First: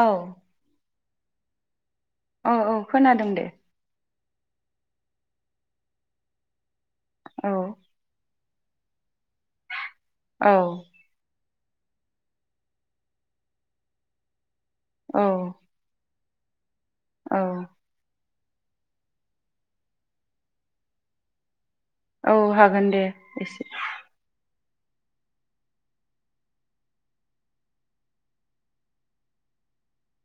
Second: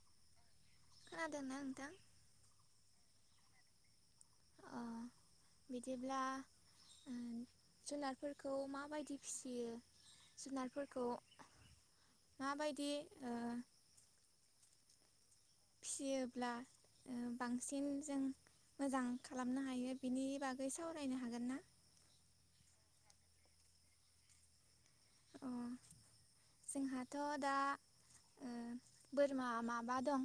औ खोनादोंना नोंथां? औ औ खोनादों दे। औ बिदिब्ला औ जुनारफोर खौ माबायदि फिसियो औ जुनारफोरखौ माबायदि औ फिसियोब्ला बांसिन जों मोजां खालामनो हायो बिनि बागै सावरायनो हागोन ना? औ हागोन दे एसे अ जोंहाथदा बोरमा माबा दं।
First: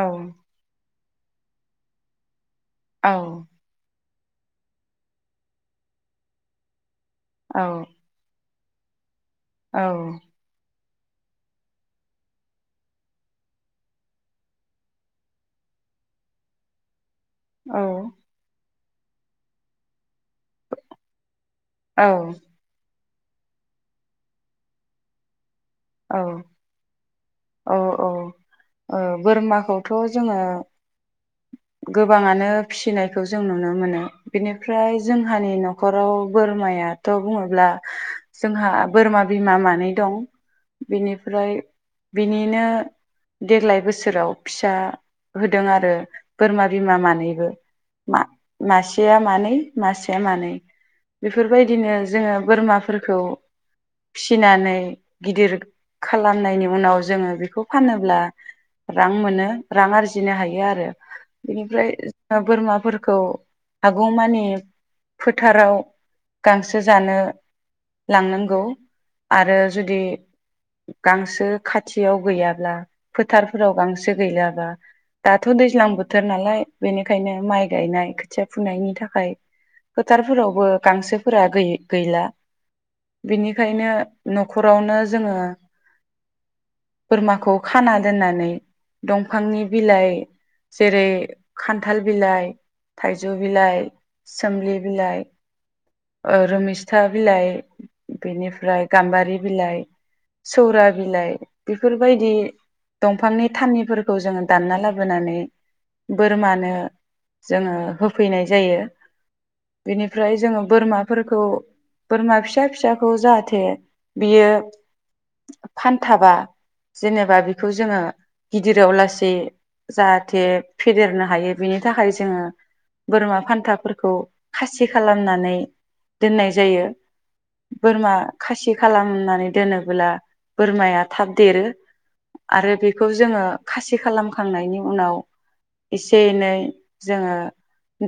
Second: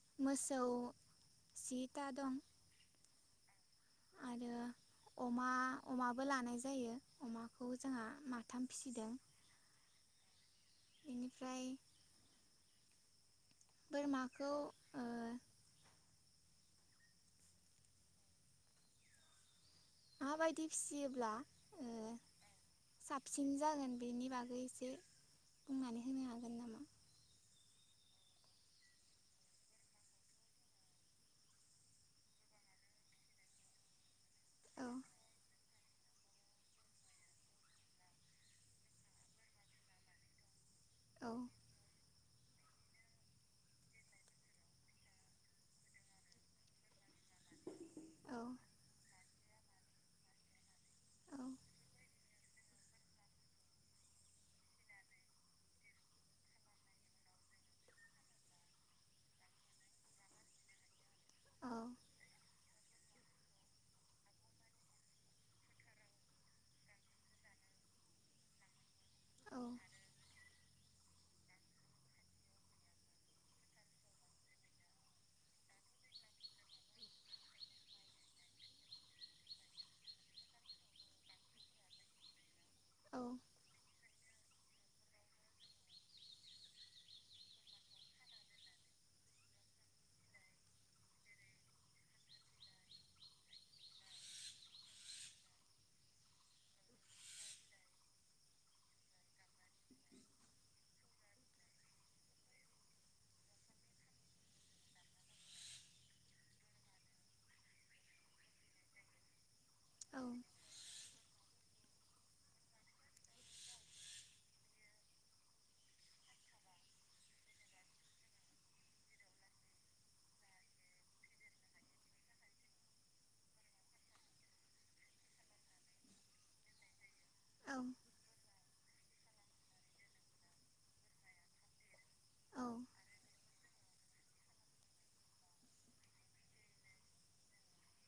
औ मोसौ जिता दं। औ आरो अमा अमाबो लानाय जायो। औ अमाखौ जोंहा मा थाम फिसिदों। औ औ बेनिफ्राय बोरमाखौ ओ औ माबायदि फिसियोब्ला? औ साबसिन जागोन बेनि बागै एसे बुं। औ-औ-औ बोरमाखौथ जोङो। गोबाङानो फिसिनायखौ जों नुनो, मोनो औ बिनिफ्राय जोंहानि नखराव बोरमायाथ बुङोब्ला जोंहा बोरमा बिमा मानै दं। औ बिनिफ्राय बिनि। बिदिनो देग्लाय बोसोराव फिसा होदों आरो। बोरमा बिमा मानैबो। मा औ मासे मानै। मासे मानै, औ बेफोरबायदिनो जोङो बोरमाफोरखौ फिसिनानै गिदिर खालामनायनि उनाव जोङो बेखौ फानोब्ला, रां मोनो रां आरजिनो हायो आरो। औ बेनिफ्राय, जो बोरमाफोरखौ हागौमानि फोथाराव गांसो जानो लांनांगौ, औ आरो जुदि गांसो खाथियाव गैयाब्ला फोथारफोराव गांसो गैलाबा दाथ दैज्लां। बोथोर नालाय बेनिखायनो माइ गायनाय खोथिया फुनायनि थाखाय फोथारफोरावबो गांसोफोरा गै गैला। औ बेनिखायनो। नखरावनो जोङो बोरमाखौ खाना दोननानै दंफांनि बिलाइ। जेरै खान्थाल बिलाइ, थाइजौ बिलाइ, सोमलि बिलाइ, रुमिस्था बिलाइ, बिनिफ्राय गाम्बारि बिलाइ, सौरा बिलाइ बेफोरबायदि दंफांनि थानिफोरखौ जोङो दानना लाबोनानै बोरमानो जोङो होफैनाय जायो औ बेनिफ्राय जोङो बोरमाफोरखौ बोरमा फिसा फिसाखौ जाहाथे बियो फानथाबा जेनेबा बेखौ जोङो गिदिराव लासै जा थे फेदेरनो हायो बिनि थाखाय जोङो बोरमा फान्थाफोरखौ खासि खालामनानै दोननाय जायो। बोरमा खासि खालामनानै दोनोब्ला बोरमाया थाब देरो औ आरो बेखौ जोङो खासि खालामखांनायनि उनाव। एसे एनै जोङो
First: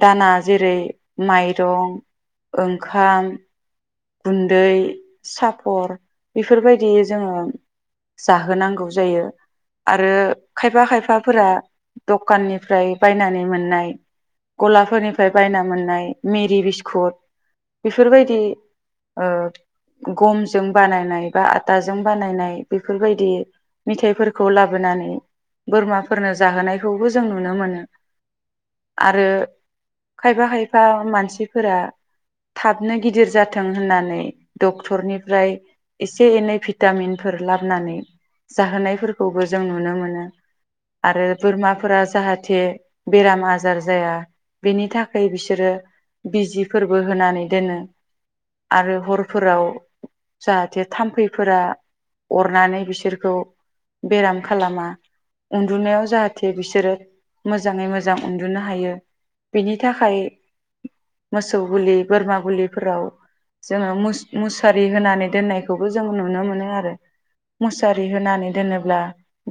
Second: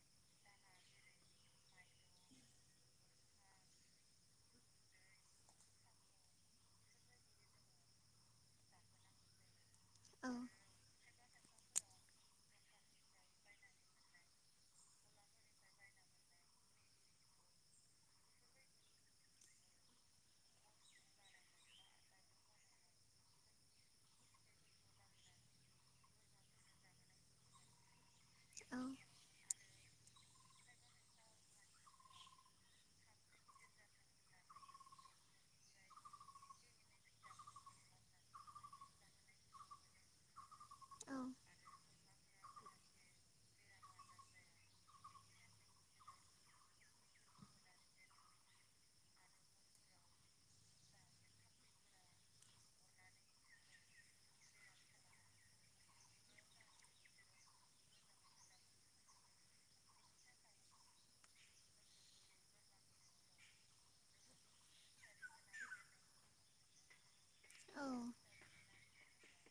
दाना जेरै माइरं, ओंखाम, गुन्दै, साफर बेफोरबायदि जोङो जाहोनांगौ जायो। आरो औ औ खायफा खायफाफोरा दखाननि फ्राय बायनानै मोननाय गलाफोरनिफ्राय बायना मोननाय मेरि बिस्कुट बेफोरबायदि ओ गमजों बानायनाय बा आटाजों बानायनाय बेफोरबायदि मेथायाइफोरखौ लाबोनानै बोरमाफोरनो जाहोनायखौबो जों नुनो मोनो। आरो खायफा खायफा मानसिफोरा थाबनो गिदिर जा फथों होननानै डक्टरनिफ्राय एसे एनै भिटामिनफोर लाबोनानै जाहोनायफोरखौबो जों नुनो मोनो, आरो बोरमाफोरा जाहाथे बेराम आजार जाया, बेनि थाखाय बिसोरो बिजिफोरबो होनानै दोनो। आरो हरफोराव जाहाथे थाम्फैफोरा अरनानै बिसोरखौ बेराम खालामा, उन्दुनायाव जाहाथे बिसोरो मोजाङै मोजां उन्दुनो हायो, बिनि थाखाय मोसौ गुलि बोरमा गुलिफोराव जोङो मुसारि होनानै दोननायखौबो जों नुनो मोनो आरो। मुसारि होनानै दोनो ब्ला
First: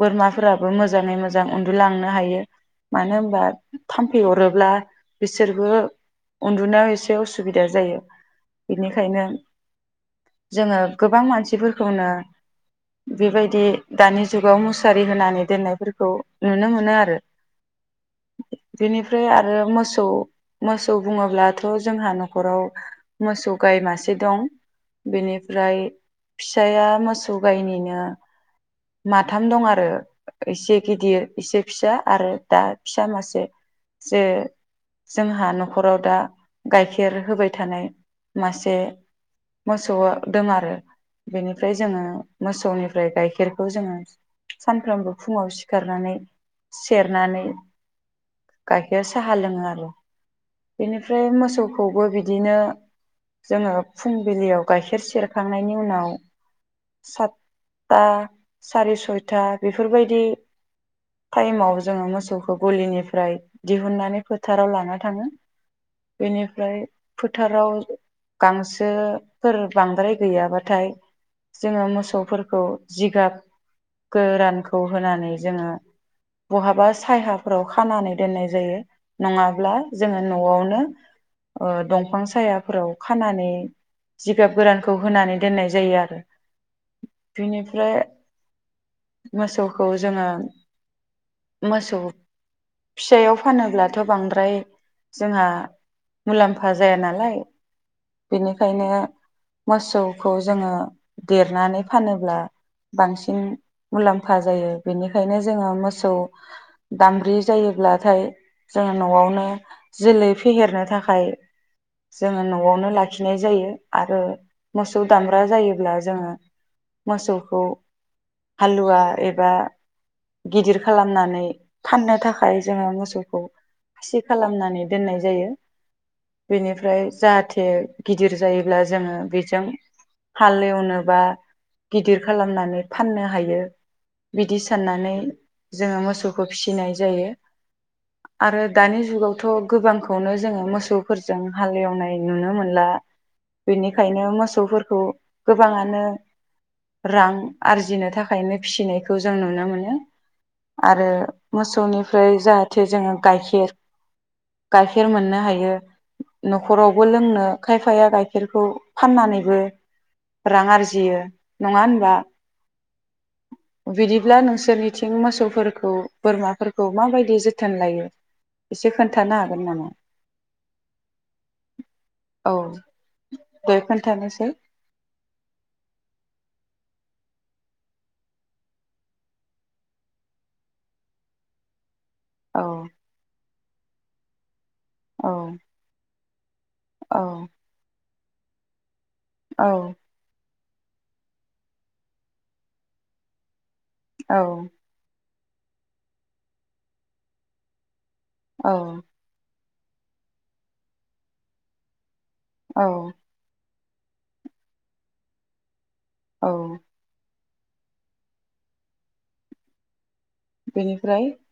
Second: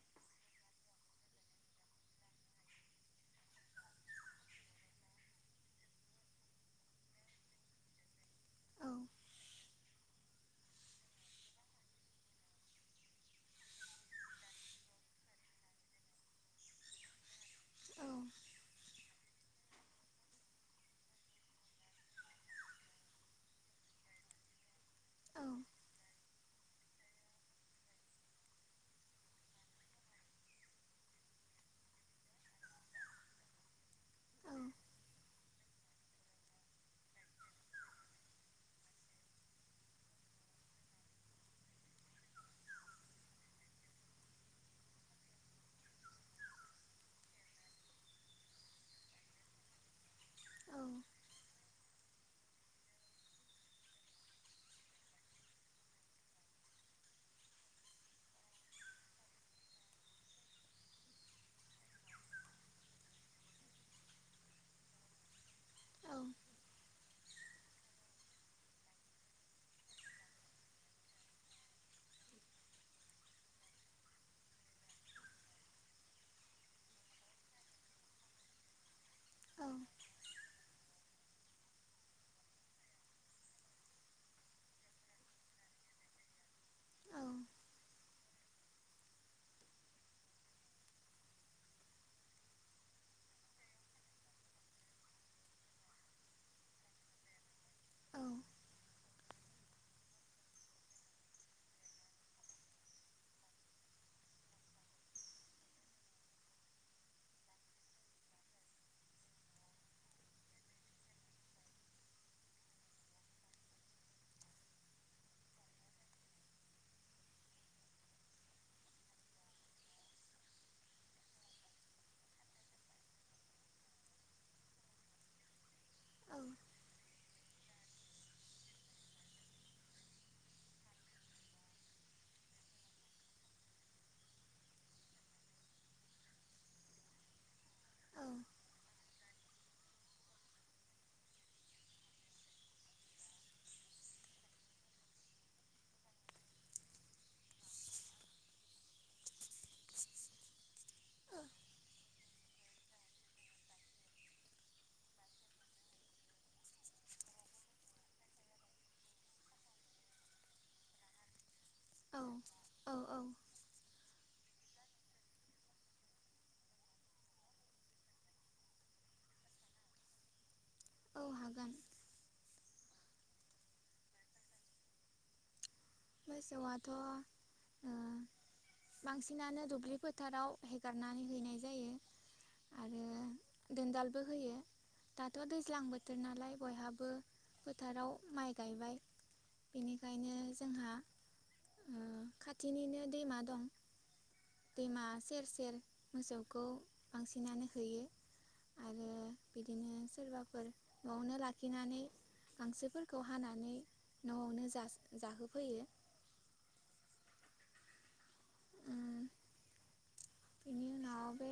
बोरमाफोराबो मोजाङै मोजां उन्दुलांनो हायो मानो होनबा थाम्फैहरोब्ला बिसोरबो उन्दुनायाव एसे उसुबिदा जायो। बेनिखायनो जोङो गोबां मानसिफोरखौनो बेबायदि दानि जुगाव मुसारि होनानै दोननायफोरखौ नुनो मोनो आरो बेनिफ्राय आरो मोसौ मोसौ बुङोब्लाथ जोंहा नखराव। मोसौ गाइ मासे दं बेनिफ्राय फिसाया मोसौ गायनिनो माथाम दं आरो एसे गिदिर एसे फिसा आरो दा फिसा मासे जे जोंहा नखराव दा गाइखेर होबाय थानाय। मासे मोसौ दं आरो, बेनिफ्राय जोङो मोसौनिफ्राय गाइखेरखौ जोङो सानफ्रोमबो फुङाव सिखारनानै सेरनानै, गाइखेर साहा लोङो आरो। बेनिफ्राय मोसौ। खौबो बिदिनो। जोङो फुंबिलियाव गाइखेर सेरखांनायनि उनाव, सातथा साराय सयथा बेफोरबायदि टाइमाव जोङो मोसौखौ गलिनिफ्राय दिहुननानै फोथाराव लाना थाङो, बेनिफ्राय फोथाराव गांसोफोर बांद्राय गैयाबाथाय जोङो मोसौफोरखौ जिगाब गोरानखौ होनानै जोङो बहाबा साहफोराव खानानै दोननाय जायो। नङाब्ला जोङो नआवनो। ओ दंफां साया फोराव खानानै जिगाब गोरानखौ होनानै दोननाय जायो आरो। बिनिफ्रा, ‌ मोसौखौ जोङो मोसौ फिसायाव फानोब्लाथ बांद्राय जोंहा मुलाम्फा जाया नालाय, बेनिखायनो मोसौखौ जोङो देरनानै फानोब्ला बांसिन मुलाम्फा जायो बेनिखायनो जोङो मोसौ दामब्रि जायोब्लाथाय जोङो नआवनो जोलै फेहेरनो थाखाय जोङो नआवनो लाखिनाय जायो आरो मोसौ दामब्रा जायोब्ला जोङो मोसौखौ हालुवा एबा गिदिर खालामनानै फाननो थाखाय जोङो मोसौखौ खासि खालामनानै दोननाय जायो। बेनिफ्राय जाहाथे गिदिर जायोब्ला जोङो बेजों हाल एवनोबा गिदिर खालामनानै फाननो हायो बिदि साननानै जोङो मोसौखौ फिसिनाय जायो आरो दानि जुगावथ गोबांखौनो जोङो मोसौफोरजों हाल एवनाय नुनो मोनला बेनिखायनो मोसौफोरखौ गोबाङानो रां आरजिनो थाखायनो फिसिनायखौ जों नुनो मोनो आरो मोसौनिफ्राय जाहाथे जोङो गाइखेर-गाइखेर मोननो हायो न खरावबो लोंनो खायफाया गाइखेरखौ फाननानैबो रां आरजियो नङा होनबा औ औ बिदिब्ला नोंसोरनिथिं मोसौफोरखौ बोरमाफोरखौ माबायदि जोथोन लायो एसे खोन्थानो हागोन नामा? औ हागोन। औ दे खोन्थानायसाय मोसौआथ ओ बांसिनानो दुब्लि फोथाराव हेगारनानै हैनाय जायो औ आरो दोनदालबो होयो। औ दाथ' दैज्लांबो बयहाबो औ फोथाराव माइ गायबाय औ बेनिखायनो जोंहा ओ खाथिनिनो दैमा दं औ दैमा सेर सेर मोसौखौ बांसिनानो होयो। औ आरो बिदिनो सोरबाफोर न'आवनो लाखिनानै औ गांसोफोरखौ हानानै न'आवनो जासो-जाहो फैयो। औ उम बेनि उनाव बेनिफ्राय बे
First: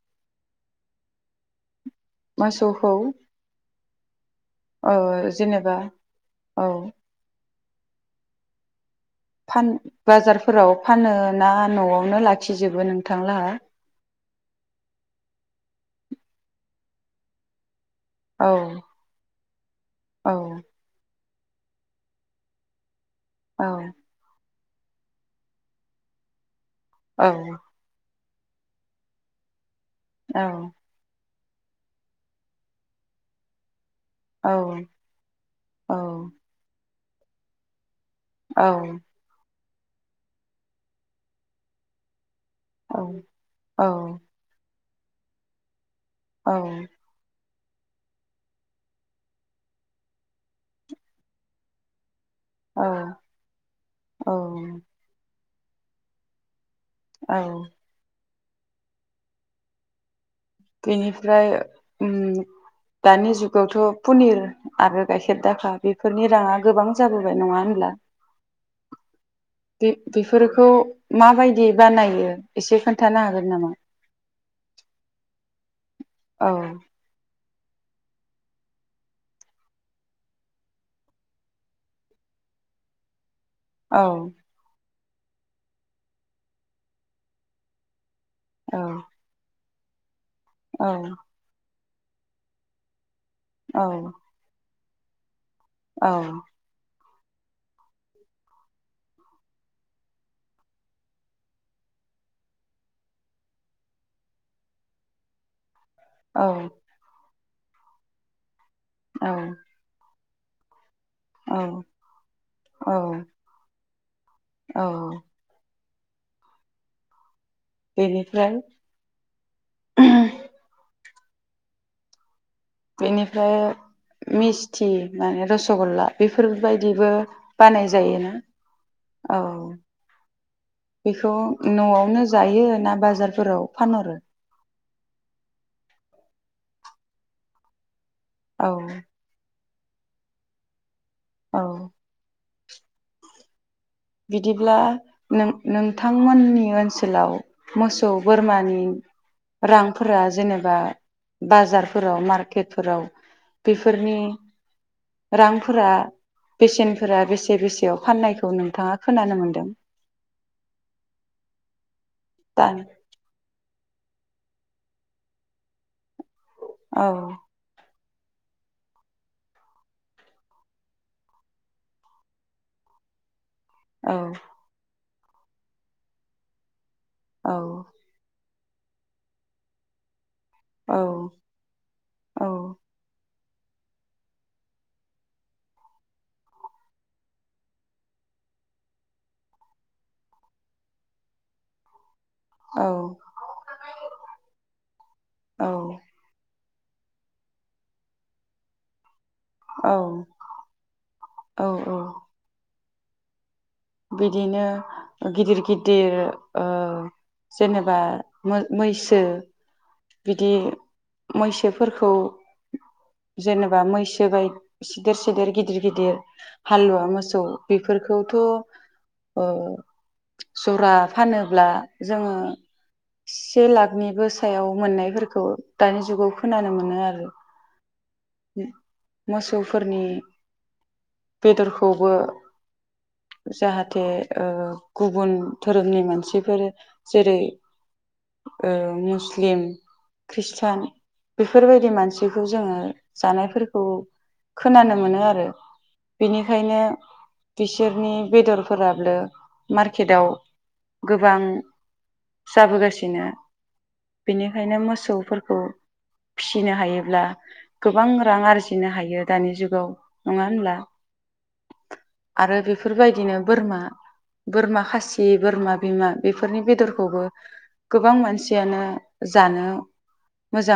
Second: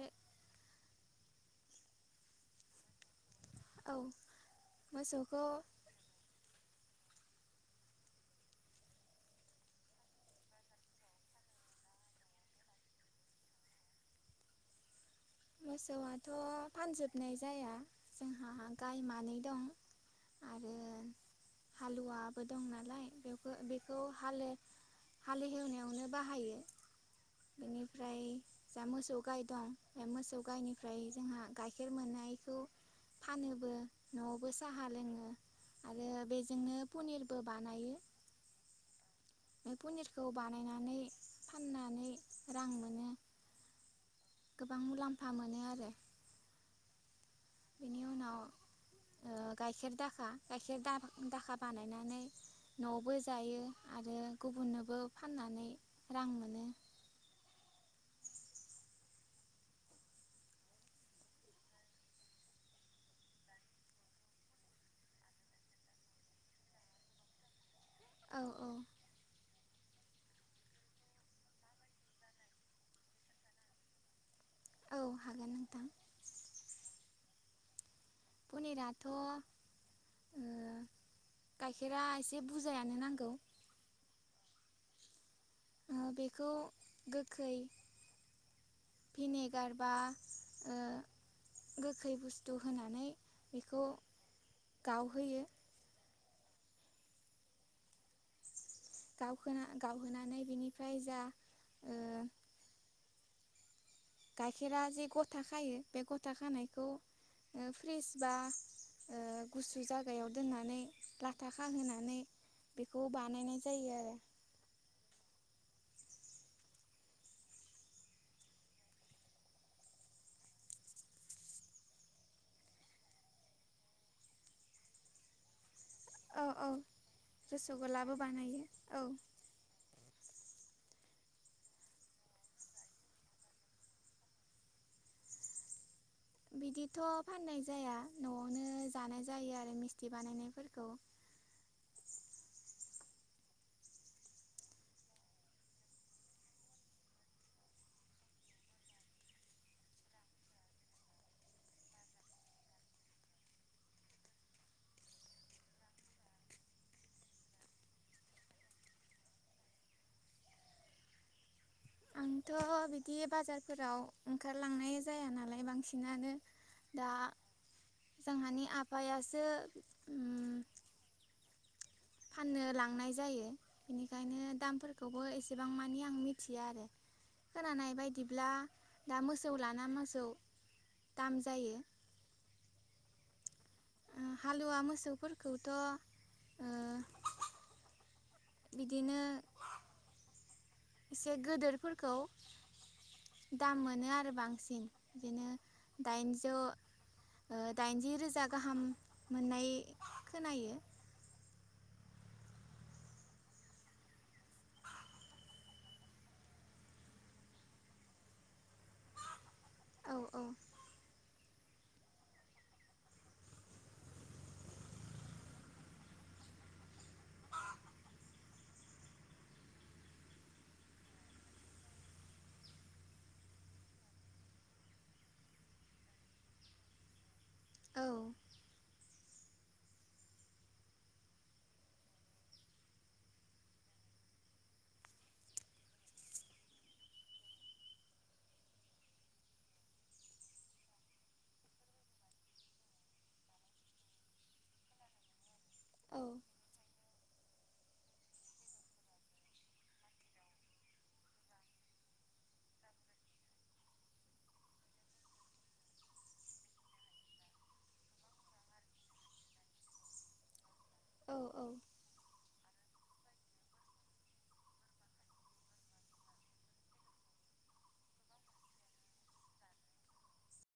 मोसौखौ औ औ मोसौखौ जेनेबा औ फान बाजारफोराव फानो ना न'आवनो लाखिजोबो नोंथांलाहा मोसौआथ फानजोबनाय जाया औ जोंहा गाय मानै दं औ आरो हालुवाबो दं नालाय बेखौ औ बेखौ हाले हालि हेवनायावनो बाहायो। औ बेनिफ्राय जा मोसौ गाय दं बे मोसौ औ गाइनिफ्राय जोंहा गाइखेर मोननायखौ फानोबो। न'आवबो औ साहा लोङो आरो बेजोंनो पनिरबो बानायो। औ। बे पनिरखौ बानायनानै फाननानै रा औ औ। रां गोबां मुलाम्फा मोनो आरो। औ। बेनि उनाव ओ गाइखेर दाखा गाइखेर दाबा दाखा बानायनानै औ न'आवबो जायो आरो औ गुबुननोबो फानना नै रां मोनो। औ। बेनिफ्राय उम दानि जुगावथ' पनिर आरो गाइखेर दाखा बेफोरनि राङा गोबां जाबोबाय नङा होनब्ला? औ औ। बे बेफोरखौ माबायदि बानायो एसे खोन्थानो हागोन नामा? औ हागो औ। पनिराथ' ओ गाइखेरा एसे बुरजायानो नांगौ। औ। ओ बेखौ गोखै औ। गारबा औ। गोखै बुस्थु होनानै बिखौ औ गावहैयो। औ। गावहोना गावहोनानै बिनिफ्राय जा ओ गाइखेरा जे गथा खायो बे गथा औ खानायखौ फ्रिज बा ओ गुसु जा ग्रायाव दोननानै लाथा औ खाहोनानै औ बेखौ बानायनाय जायो आरो। औ बेनिफ्राय बेनिफ्राय मिस्थि माने रस गला औ औ बेफोरबायदिबो बानाय रसगल्लाबो जायोना? बानायो औ। बेखौ न'आवनो जायो ना बाजारफोराव फानहरो? बिदिथ' फाननाय जाया न'आवनो औ जानाय जायो आरो बिदि बानायनायफोरखौ औ। बिदिब्लाों नों-नोंथांमोननि ओनसोलाव मोसौ बोरमानि रांफोरा जेनेबा बाजारफोराव मार्केटफोराव बेफोरनि रांफोरा बेसेनफोरा बेसे बेसेयाव फाननायखौ नोंथाङा खोनानो मोनदों। आंथ' दा बिदि बाजार फोराव ओंखारलांनाय जाया नालाय बांसिनानो औ। दा जोंहानि आफायासो उम फाननो लांनाय जायो औ बेनिखायनो दामफोर खौबो एसेबां मानि आं मिथिया आरो औ खोनानाय बायदिब्ला दा मोसौ लाना मोसौ औ दाम जायो औ। हालुवा मोसौफोरखौथ' ओ बिदिनो एसे गोदोरफोरखौ औ दाम मोनो आरो बांसिन बिदिनो दाइनजौ दाइनजि रोजा गाहाम मोननाय औ खोनायो औ औ बिदिनो गिदिर गिदिर ओ जेनेबा मै-मैसो औ औ बिदि मैसोफोरखौ जेनेबा मैसो बाय सिदेर सिदेर गिदिर गिदिर हालुवा मोसौ बेफोरखौथ' ओ जरा फानोब्ला जोङो से लाखनिबो सायाव मोननायफोरखौ दानि जुगाव खोनानो मोनो आरो औ उम मोसौफोरनि बेदरखौबो जाहाथे गुबुन धोरोमनि मानसिफोर जेरै ओ मुस्लिम ख्रृष्टान बेफोरबायदि मानसिखौ जोङो जानायफोरखौ खोनानो मोनो आरो औ बेनिखायनो बिसोरनि बेदरफोराबो मार्केटआव गोबां जाबोगासिनो बेनिखायनो मोसौफोरखौ फिसिनो हायोब्ला गोबां रां आरजिनो हायो दानि जुगाव नङा होनब्ला? औ औ आरो बे फोरबायदिनो बोरमा बोरमा खासि बोरमा बिमा बेफोरनि बेदरखौबो गोबां मानसियानो जानो मोजां